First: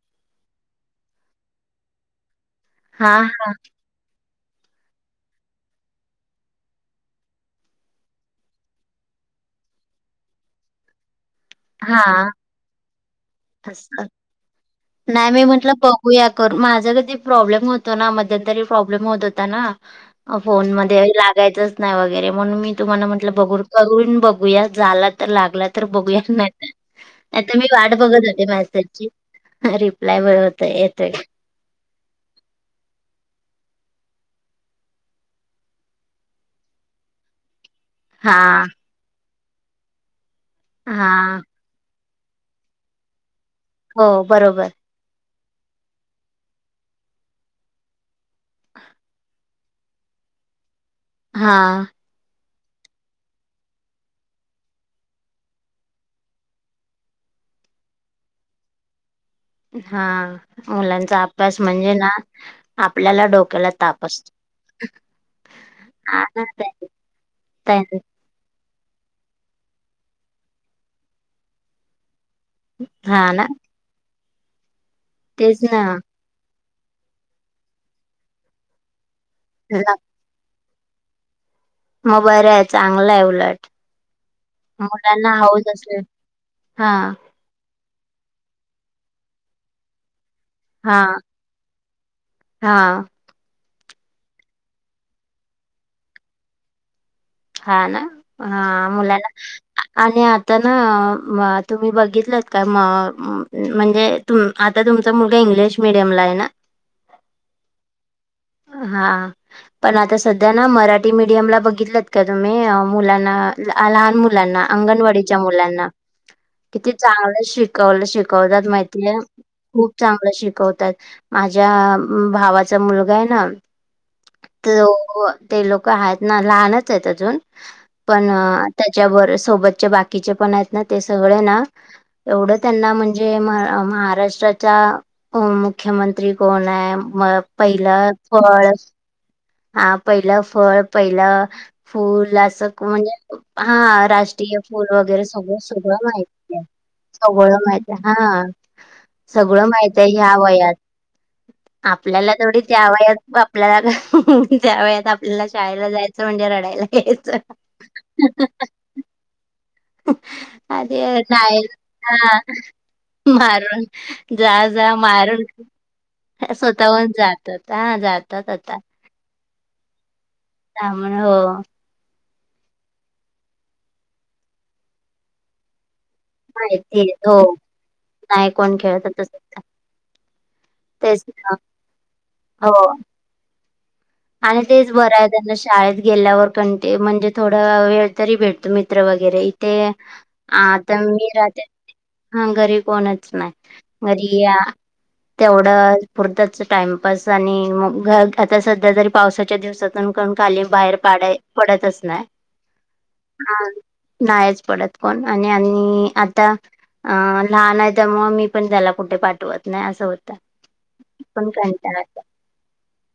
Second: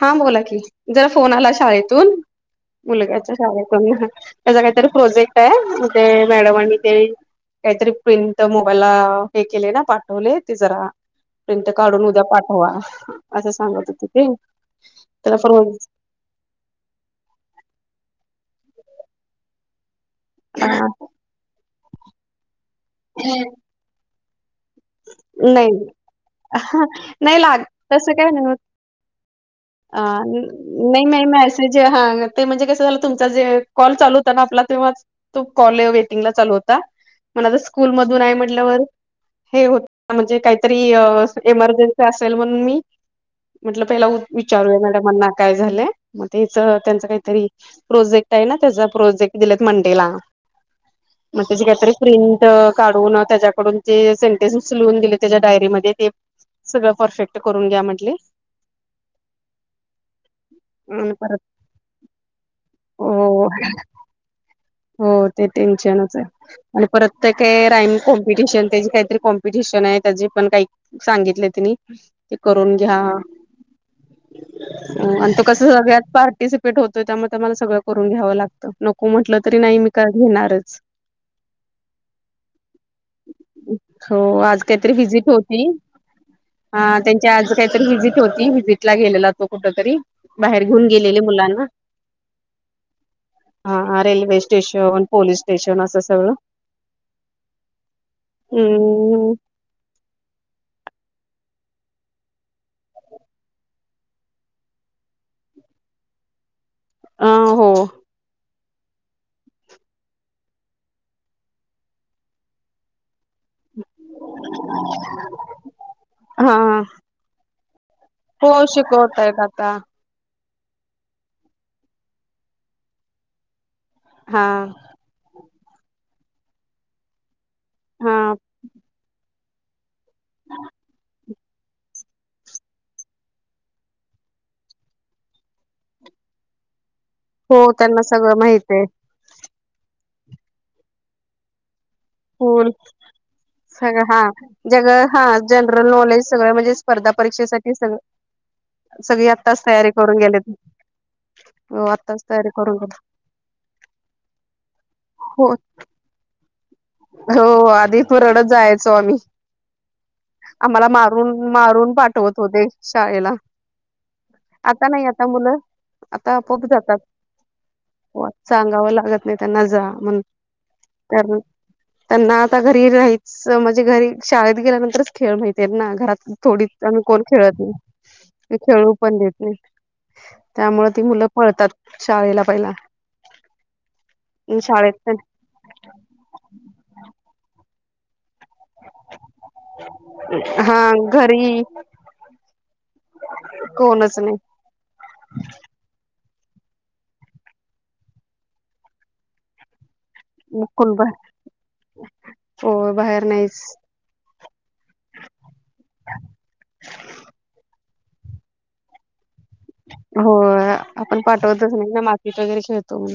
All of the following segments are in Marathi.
हा बोला की जरा फोन आला शाळेतून हा मुलग्याच्या हा शाळेतून त्याचा काहीतरी प्रोजेक्ट आहे म ते मॅडमांनी ते काहीतरी प्रिंट मोबाईलला हे केले ना पाठवले ते जरा प्रिट काढून उद्या हा पाठवा असं सांगत होते ते. नाही त्याला मी म्हटलं फोन प होया कर माझा कधी प्रॉब्लेम होतो ना मध्यंतरी प्रॉब्लेम होत होता ना अ फोन मध्ये लागायचंच नाही वगैरे म्हणून मी तुम्हाला म्हटलं बघूर करून बघ बघूया झाला तर लागला नाही तर बघूया नाही नाही आता लाग मी वाट तसं बघत काय नाही होते होत मॅसेजची. अ नाही नाही मेस ज हां ते म्हणजे कस झालं तुमचा जे कॉल चालू होता ना आपला तेव्हा तो कॉल वेटिंगला चालू होता पण आता स्कूल मधून आहे हा म्हटल्यावर हे होत म्हणजे काहीतरी हा एमर्जन्सी असेल म्हणून मी म्हटल पहिला हो बरोबर विचारूय मॅडमना. काय झालंय मग तेच त्यांच काहीतरी प्रोजेक्ट आहे ना त्याचा प्रोजेक्ट दिलेत मंडेला. मग हा त्याची काहीतरी प्रिंट काढून त्याच्याकडून ते सेंटेन्सून उचलुन दिले त्याच्या डायरीमध्ये ते सगळं परफेक्ट करून घ्या म्हटले. हा आणि मुलांचा परत अभ्यास म्हणजे ना आपल्याला हो डोक्याला ताप असतो. हो ते टेन्शनच हा ना आहे ते आणि परत ते काय राईम ते- कोम [unintelligible] त्या काहीतरी कॉम्पिटिशन आहे त्याजी पण काही सांगितल त्यांनी ते करून घ्या हा ना आणि त कस तेच सगळ्यात ना पार्टिसिपे [unintelligible] होतो त्यामुळे मला सगळं करून घ्यावं लागत नको म्हटलं तरी नाही मी घेणारच. [inaudible] मग बरं आहे चांगलं आहे उलट हो मुलांना हाऊस अस ह त्यांची आज काहीतरी विजिट होती व्हिजिटला गेलेला तो कुठ तरी. बाहेर घेऊन हा गेलेले मुलांना हा हा रेल्वे स्टेशन पोलीस स्टेशन असं सगळं. हा ना हा मुलांना हम्म आणि आता ना म तुम्ही बघितलंत काय म- म्हणजे तु आता तुमचा मुला इंग्लिश मिडियमला आहे ना. अ हो. हा पण आता सध्या ना मराठी मीडियमला बघितलंत का तुम्ही अ मुलांना लहान मुलांना अंगणवाडीच्या मुलांना हा किती चांगलं शिकवलं शि हो कवतात माहिती आहे शिकवतायत आता खुप चांगलं शिकवतात माझ्या भावाचा मुलगा आहे ना हा तो ते लोक आहेत ना लहानच आहेत अजून हा पण त्याच्या वर सोबतचे बाकीचे पण आहेत ना ते सगळे ना एवढं त्यांना म्हणजे म-महाराष्ट्राच्या अ मुख्यमंत्री कोण आहे म हो त्यांना पहिलं सगळं माहित फळ आहे हा पहिलं फळ पहिल फुल असं स्कूल म्हणजे हा सगळं राष्ट्रीय फूल जग हा वगैरे सगळं जनरल सगळं नॉलेज सगळं माहिती आहे. म्हणजे स्पर्धा सगळं परीक्षेसाठी माहित आहे हा सगळी आत्ताच सगळं तयारी माहित आहे करून ह्या गेलेत. वयात. हो आत्ताच आपल्याला तयारी तेवढी करून त्या गेले वयात आपल्यालात त्या वयात आपल्याला हो शाळेला जायचं म्हणजे रडायला यायचं हो आधी पु रडत जायचो आम्ही. [unintelligible] आम्हाला आधी मारून नाही मारून हा पाठवत होते शाळेला मारून जा आता जा नाही आता मारून मुलं आता आपोआप जातात. स्वतःहून जात होता जातात आता. सांगावं लागत नाही त्यांना जा म्हण त्या म्हण हो त्यांना आता घरी राहीच म्हणजे घरी शाळेत गेल्यानंतरच खेळ माहिती आहे ना घरात थोडी माहिती आम्ही आहे. कोण हो, खेळत नाही कोण खेळू खेळत पण होतं देत नाही की त्यामु ती तेच मुलं ना. पळतात शाळेला पहिला हो आणि तेच शाळेत बरं आहेत त्यांना शाळेत गेल्यावर कंट म्हणजे थोडा वेळ तरी भेटतो मित्र वगैरे ते हा आता मी घरी राहते हा घरी कोणच नाही कोणच नाही घरी या तेवढं पुरतच टाइमपास आणि मग आता सध्या जरी पावसाच्या दिवसातूनण खाली मुकुल बाहेर बा पाडा पडतच नाही हो बाहेर नाहीच नाहीच पडत कोण आणि आणि आता अ लहान आहे त्यामु मी पण त्याला कुठे पाठवत नाही असं हो होतं आपण पण पाठवतच नाही कंटाळा ना येतो. मातीत वगैरे खेळतो म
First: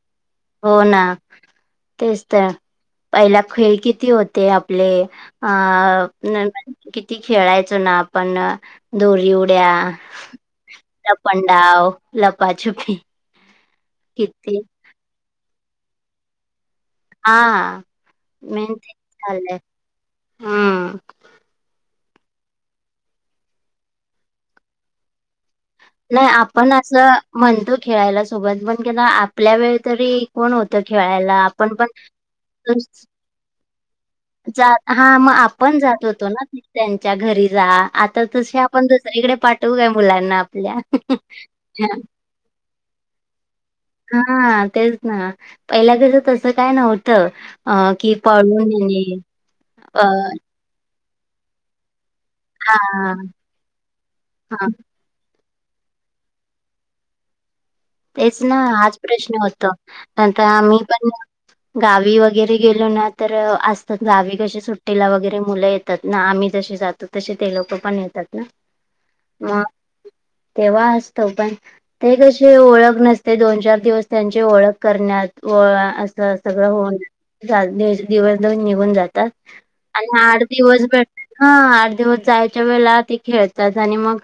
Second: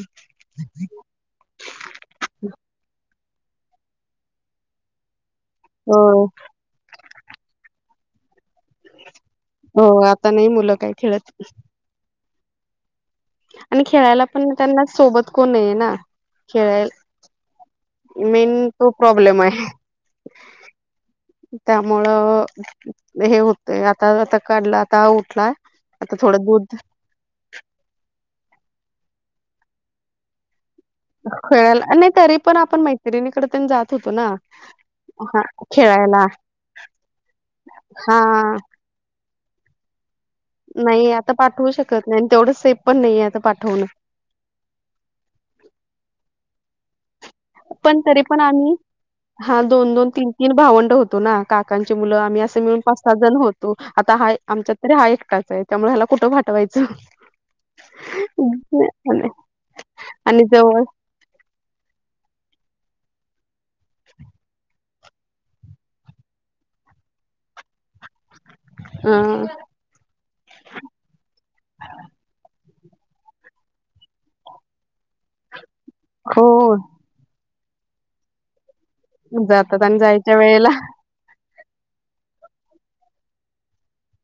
हो ना तेच तर पहिला खेळ किती होते आपले अ हो किती खेळायचो ना आपण दोरी उड्या हो आता नाही मुलं काय खेळत लपनडाव लपाछुपी आणि खेळायला पण किती त्यांना सोबत कोणय आहे ना खेळायला हा मेन तो चा प्रॉब्लेम आहे हम्म त्यामुळं हे होतंय आता आता काढला आता उठला आता नाही थोडं आपण दूध असं म्हणतो खेळायला सोबत म्हण के ना आपल्या वेळ तरी कोण होत खेळायला आपण पण खेळायला नाही तरी पण आपण मैत्रिणीकडे तेन जात होतो ना. हा मग आपण जात होतो ना त्यांच्या घरी जा हा. आता तसे पण दुसरीकडे पाठवू का मुलांना आपल्या नाही आता पाठवू शकत नाही तेवढं सेफ पण नाहीे आता पाठवणं हा तेच ना पहिल्या घरी तसं काय नव्हतं अ, पण की तरी पण पळून आम्ही येणे हा दोन अ, दोन तीन तीन भावंड होतो ना काकांची मुलं आम्ही अस हा मिळून पाच सात जण होतो आता हा आमच्यात तरी हा एकटाच आहे त्यामुळे हला कुठं पाठवायचं तेच ना हाच प्रश्न होतो आणि नता आम जवळ मही पण गावी वगैरे गेलो ना तर असतात गावी कशी सुट ेला वगैरे मुलं येतात ना आम्ही जसे जातो तसे ते लोक पण येतात ना अ मग तेव्हा असतो पण ते कशी ओळख नसते दोन चार दिवस त्यांची ओळख करण्यात असं सगळं हो होऊन दिवस दन निघून जातात जातात आणि जायच्या आठ वेळेला दिवस भे हा आठ दिवस जायच्या वेळे ते खेळतात आणि मग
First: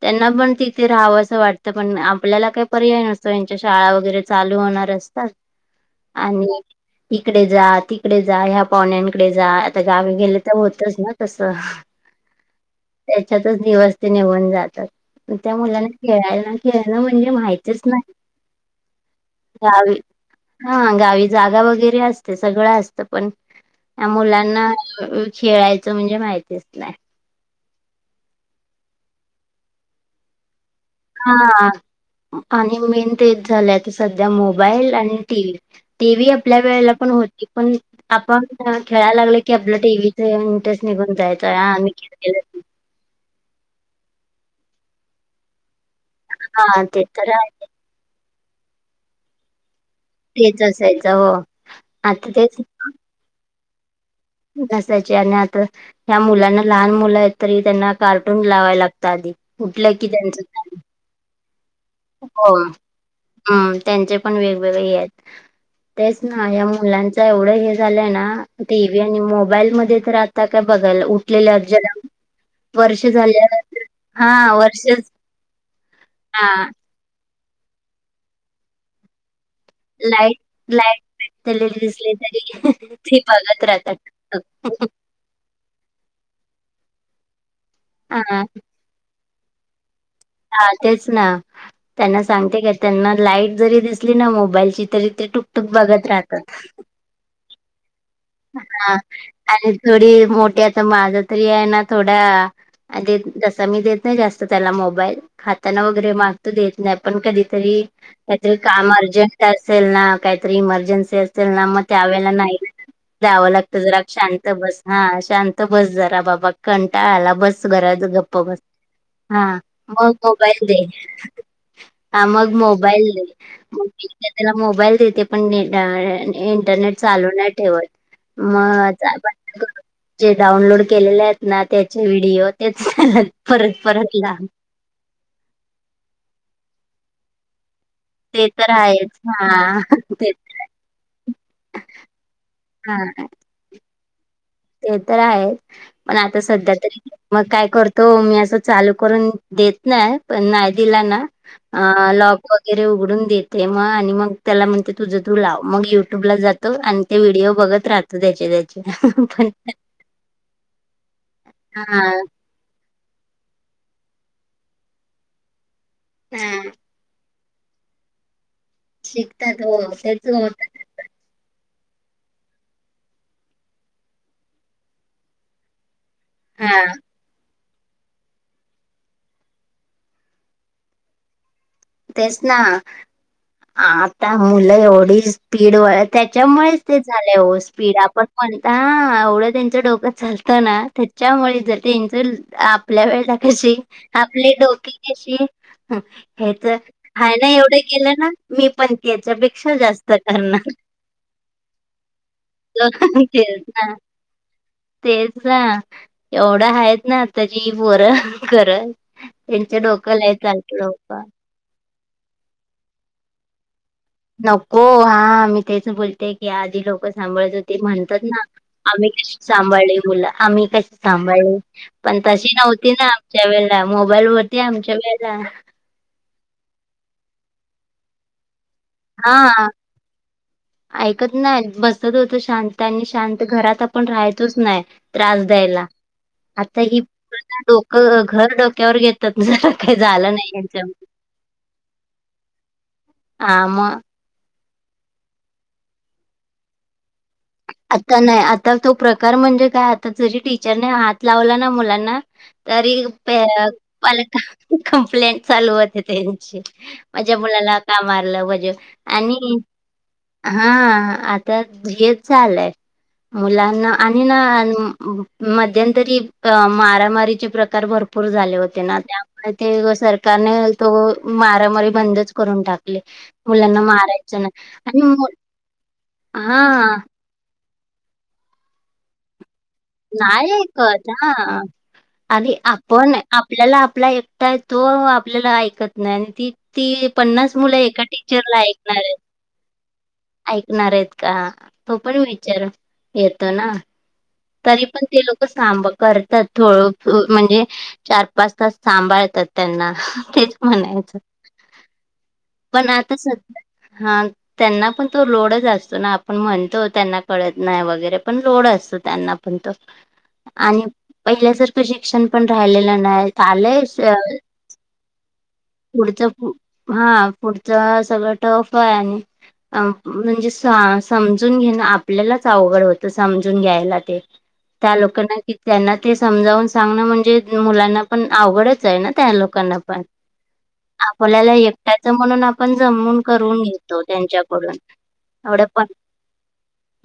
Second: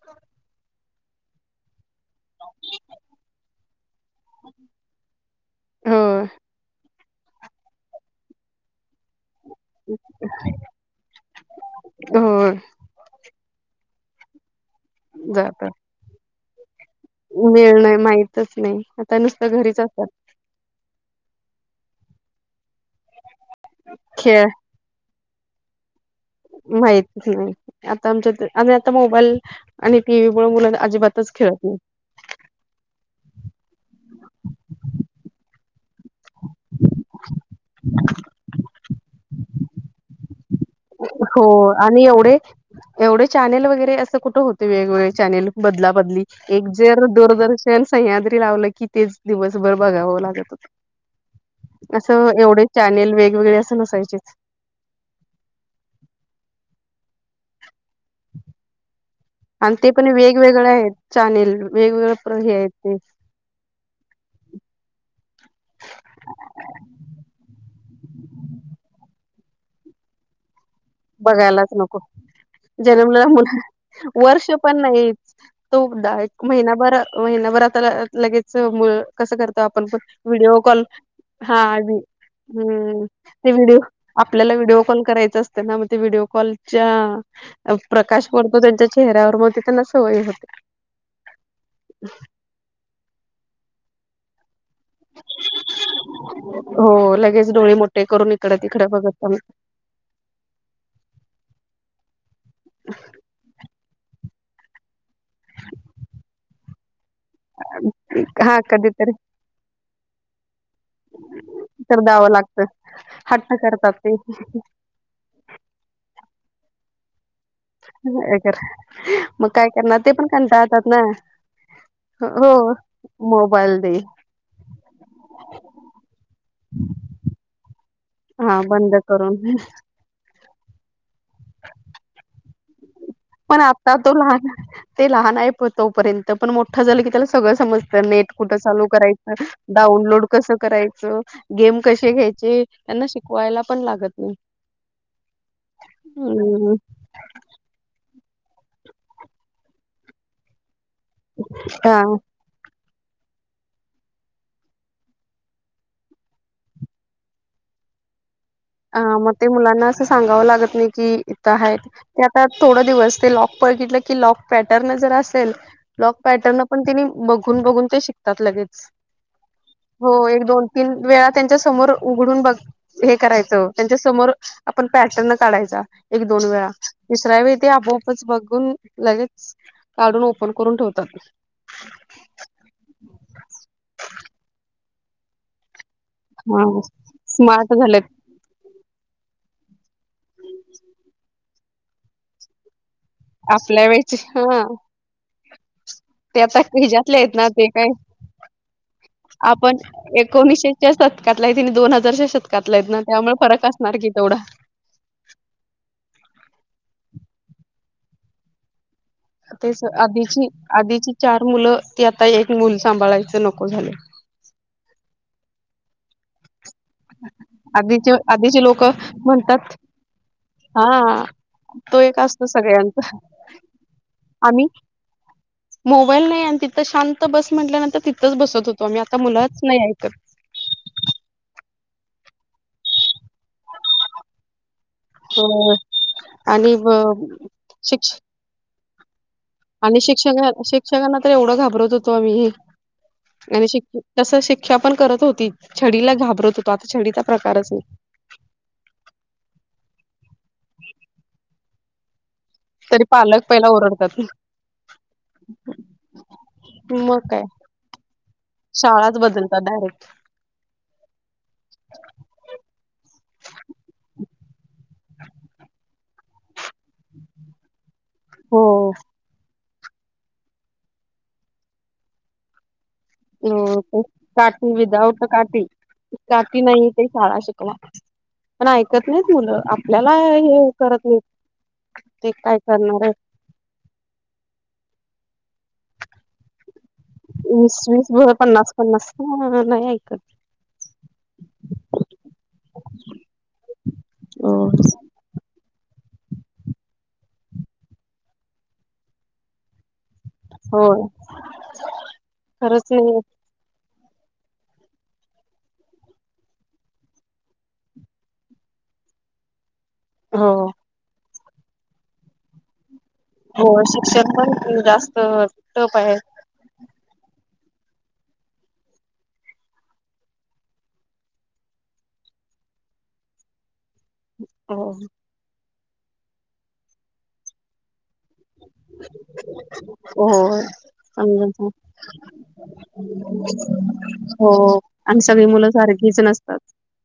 त्यांना पण तिथे राहावं असं वाटतं पण आपल्याला काही पर्याय नसतो यांच्या शाळा वगैरे चालू होणार असतात हो आणि इकडे जा तिकडे जा ह्या पहण्याकडे जा आता गावी गेले तर होतच ना तस हो त्याच्यातच दिवस ते निघन जातात त्या मुलांना खेळायला खेळ मिळणं माहितच नाही आता नुसतं घरीच गावी असतात हा गावी जागा वगैरे असते सगळं असतं पण त्या खेळ मुलांना खेळायचं म्हणजे माहित माहित नाही आता आमच्या आ आता मोबाईल आणि टीव्ही मु मुला अजिबात हा आणि मेन तेच झालं तर सध्या मोबाईल आणि टी व्ही टी व्ही आपल्या वेळेला पण होती पण आपण खेळायला लागल की आपलं टीव्हीच इंटरेस्ट निघून हो जायचा हां, आम्ही आणि एवढे खेळलेलं एवढे चॅनेल वगैरे असं कुठं होते वेगवेगळे चॅनेल बदला बदली एक हा ते जर तर आहे दूरदर्शन त्या सह्याद्री लावलं की तेच दिवसभर बघावं तेच असायचं हो आता असं तेच एवढे चॅनेल वेगवेगळे अस नसायचे नसायचे आणि आता ह्या मुलांना लहान मुलं आहेत तरी त्यांना कार्टून लावाय लागत आधी उठलं की त्यांच चालू चानेल वेगवेगळ प्र हे आहेत ते हम्म त्यांचे पण वेगवेगळे आहेत तेच ना या मुलांच एवढं हे झालंय ना टीव्ही आणि मोबाईल मध्ये तर आ काय बघायला उठलेल्या जरा जन्मला मुल हा वर्ष पण नाही वर्षच तोदा एक हा महिनाभर महिनाभर आता लगेच मुळ कसं करतो आपण पण लाईट व्हिडिओ कॉल लाईट हा पेटलेली दिसली तरी हम्म ते बघत व्हिडिओ राहतात. आपल्याला व्हिडिओ कॉल करायचां त्यांना मग ते व्हिडिओ कॉलच्या प्रकाश हा पडतो त्यांच्या चेहऱ्यावर मग ते त्यांना सवय होते तेच ना त्यांना सांगते का त्यांना लाईट जरी दिसली ना मोबाईलची तरी ते बघत राहतात. हो लगेच डोळे मोठे करून इकडं तिकडं हा बघत आणि थोडी मोठी आता माझं तरी आहे ना थोडा देत जसा मी देत नाही जास्त त्याला मोबाईल खाताना वगैरे माग तो देत नाही पण कधी तरी त्यातील हा काम कधीतरी अरजनट असेल ना काहीतरी इमर्जेनसी असेल ना मग तर द्यावं त्यावेळला नाही लागतं. जावं हट्ट लागत करतात जरा ते शांत बस हा शांत बस जरा बाबा कंटाळाला बस घरा हे गप्प कर बस हा मग काय करणार ते मग पण मोबाईल दे कंटाळतात ना. ह मग हो मोबाईल मोबाईल दे त्याला मोबाईल देते पण इंटरनेट चालू नाही ठेवत हा बंद मग करून आपण जे डाउनलोड केलेले आहेत ना त्याचे व्हिडिओ तेच चालल पण आता तो लहान ते लहान आहे प तोपर्यंत पण मोठं झालं की त्याला सगळं समज तर नेट ते कुठं तर चालू आहेच करायचं हा डाउनलोड ते कसं करायचं गेम कसे घ्यायचे हा त्यांना शिकवायला पण लागत नाही ते तर आहे पण आता सध्या हम्म तरी मग काय करतो मी अस चालू करून देत नाही पण नाही दिला ना हा आ लॉक. वगैरे उघडून देते मग आणि मग त्याला म्हणते तुझं तू लाव मग युट्यूबला जात. आणि ते व्हिडिओ बघत राहतो त्याचे. अ मग ते पण मुलांना असं सांगावं लागत नाही कि इथं आहे. हा थोड दिवस ते लॉक बघितलं की लॉक पॅटर्न जर असेल लॉक पॅटर्न हा पण तिनी. बघून बघून ते शिकतात लगेच शिकतात हो तेच एक होत दोन तीन वेळा त्यांच्या समोर उघडून बघ हे करायचं त्यांच्या समोर आपण पॅटर्न काढायचा एक दोन वेळा हा तिसऱ्या वेळी ते आपोआपच बघून लगेच काढून ओपन करून ठेवतात तेच ना आता मुलं एवढी स्पीड वळत हा त्याच्यामुळेच ते झाले हो स्मार्ट स्पीड झालेत आपण म्हणता एवढं त्यांचं डोकं चालतं ना त्याच्यामुळे ज त्यांच आपल्या वेळला कशी आपल्या वेळेचे आपले हा डोके कशी हिजातले हाय आहेत ना ते एवढं काय केलं ना मी पण त्याच्यापेक्षा आपण जास्त करणार एकोणीशे शतकातलाय आणि दोन हजारच्या शतकातला तर आहेत ना त्यामुळे तेच फरक ना असणार की तेवढा तेच ना एवढं आहेत ना आताची बर करत तेच आधीची आधीची चार मुलं ती आता एक मुल सांभाळायच नको झाले नको हा मी तेच बोलते की आधी लोक. सांभाळायचं ते आधीचे म्हणतात ना आधीचे लोक आम्ही कशी म्हणतात सांभाळले मुला आम्ही कशी हा सांभाळले. तो एक पण असतो तशी नव्हती ना सगळ्यांचा आमच्या वेळेला मोबाईल वरती आम्ही आमच्या वेला. मोबाईल नाही आणि तिथं शांत बस म्हटल्यानंतर तिथंच बसत होतो आम्ही आता मुलाच हा नाही ऐकत. ऐकत नाही बसत होत शांत आणि शांत घरात आपण राहायचोच नाही. त्रास हो द्यायला आणि आता ब हि शिक्ष डोकं घर डोक्यावर घेतात. काही आणि झालं नाही शिक्षक यांच्या शिक्षकांना तर एवढं घाबरत होतो आम्ही हा आणि मग शिक्. तस शिक्षा पण करत होती छडीला घाबरत होतो आता छडीचा प्रकारच नाही. आता नाही आता तो प्रकार म्हणजे काय आता जरी टीचरने हात लावला ना मुलांना तरी प पालक पहिला ओरडतात पालक कंप्लेंट चालू होते त्यांची मग माझ्या काय मुलाला का मारलं म्हजे शाळाच आणि बदलतात डायरेक्ट हा आता हे चाललंय मुलांना आणि ना मध्यंतरी मार मारामारीचे प्रकार भरपूर झाले हो होते ना त्यामूळ ते सरकारने तो मारामारी बंदच करून टाकले. अ काठी विदाउट काठी हा काठी नाही ते शाळा शिकवा. पण ऐकत नाहीत मुलं आपल्याला नाही हे करत ऐकत नाही हा ते आणि काय करणार आहेत. आपण आपल्याला आपला एकटा आहे तो आपल्याला ऐकत नाही आणि ती ती पन्नास मुलं वीस एका वीस ब टीचरला पन्नास ऐकणार पन्नास आहेत. नाही ऐकत. ऐकणार आहेत का तो पण विचार येतो ना. तरी पण ते लोक काम करतात थोड म्हणजे! चार पाच तास सांभाळतात त्यांना. तेच होय म्हणायचं पण खरंच आता नाही सध्या हा त्यांना पण तो लोडच असतो ना आपण म्हणतो त्यांना कळत नाही वगैरे पण लोड असतो. त्यांना पण तो, हो आणि पहिल्यासारखं शिक्षण पण राहिलेलं नाय. हो शिक्षण पण जास्त टफ आहे. पुढचं हा पुढचं सगळं टफ आहे आणि अ म्हणजे समजून घेणं आपल्यालाच अवघड होतं समजून घ्यायला. हो त्या लोकांना त्यांना ते समजावून सांगण म्हणजे मुलांना पण आवडच आहे ना त्या लोकांना पण. हो! आपल्याला समज एकट्याचं म्हणून आपण जमून करून घेतो हो त्यांच्याकडून. आणि सगळी एवढ्या मुलं पण सारखीच नसतात.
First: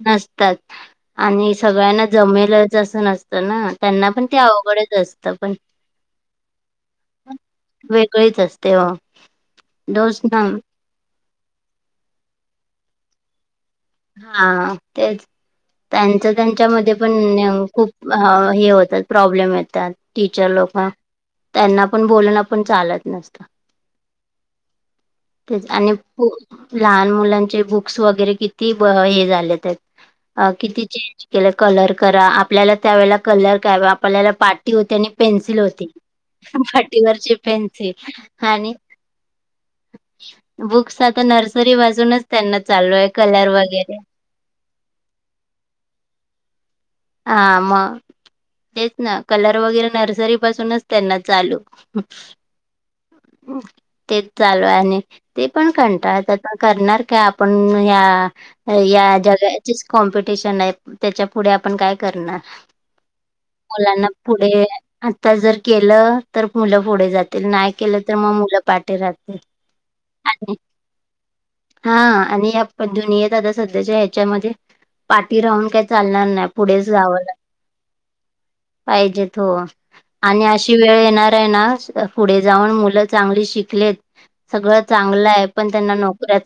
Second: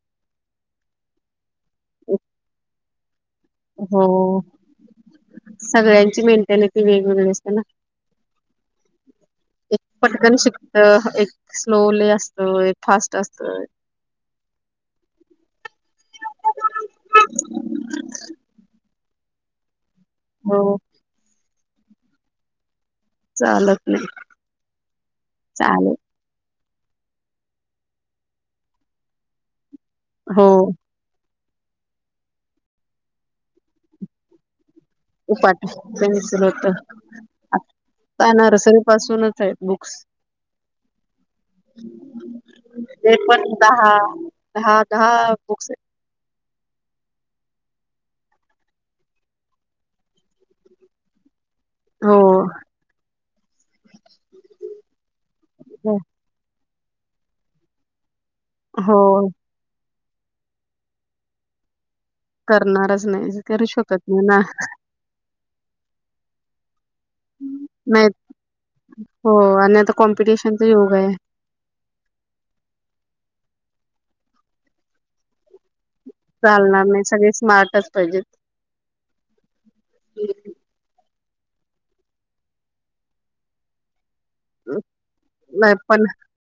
नसतात आणि सगळ्यांना जमेलचं नस तना, हो त्यांना पण ते अवघडच असत पण सगळ्यांची मेंटॅलिटी वेगवेगळी असते ना वेगळीच असते ओ एक डोस पटकन ना शिकत एक स्लोली असतं एक फास्ट असतं. हा तेच त्यांच त्यांच्यामध्ये पण खूप हे होतात. प्रॉब्लेम येतात टीचर हो लोक त्यांना पण बोलणं पण चालत चालत नाही तेच आणि चालेल लहान मुलांचे बुक्स वगैरे किती हे झालेत आहेत. हो अ किती चेंज! त्याला कलर करा आपल्याला त्यावेेळेला कलर का आपल्याला पाटी होते आणि पेन्सिल उपाट होती पेन्सिल होत पाटीवरची पेन्सिल का आणि नर्सरी पासूनच आहेत बुक्स बुक्स आता नर्सरी पासूनच त्यांना चालू ते आहेत. पण दहा दहा बुक्स आहेत. हा मग तेच ना कलर वगैरे नर्सरी पासूनच त्यांना चालू [inaudible] हो तेच चालू आणि ते पण कंटाळता आता करणार का आपण या हो या जगाचीच कॉम्पिटिशन आहे त्याच्या पुढे आपण काय करणार करणारच नाही करू शकत मुलांना नाही ना पुढे आता जर केलं तर मुलं पुढे जात नाही केलं तर मग मुलं पाठीे हो राहते आणि आता आणि कॉम्पिटिशनचा योग आहे हा आणि या दुनियेत आता सध्याच्या ह्याच्यामध्ये पाठी राहून काय चालणार ना पुढे चालणार नाही जावं सगळे स्मार्टच पाहिजेत पाहिजे आणि अशे ती वेळ येणार आहे ना पुढे जाऊन मुलं चांगली शिकलेत सगळं चांगलंय पण त्यांना नोकऱ्याच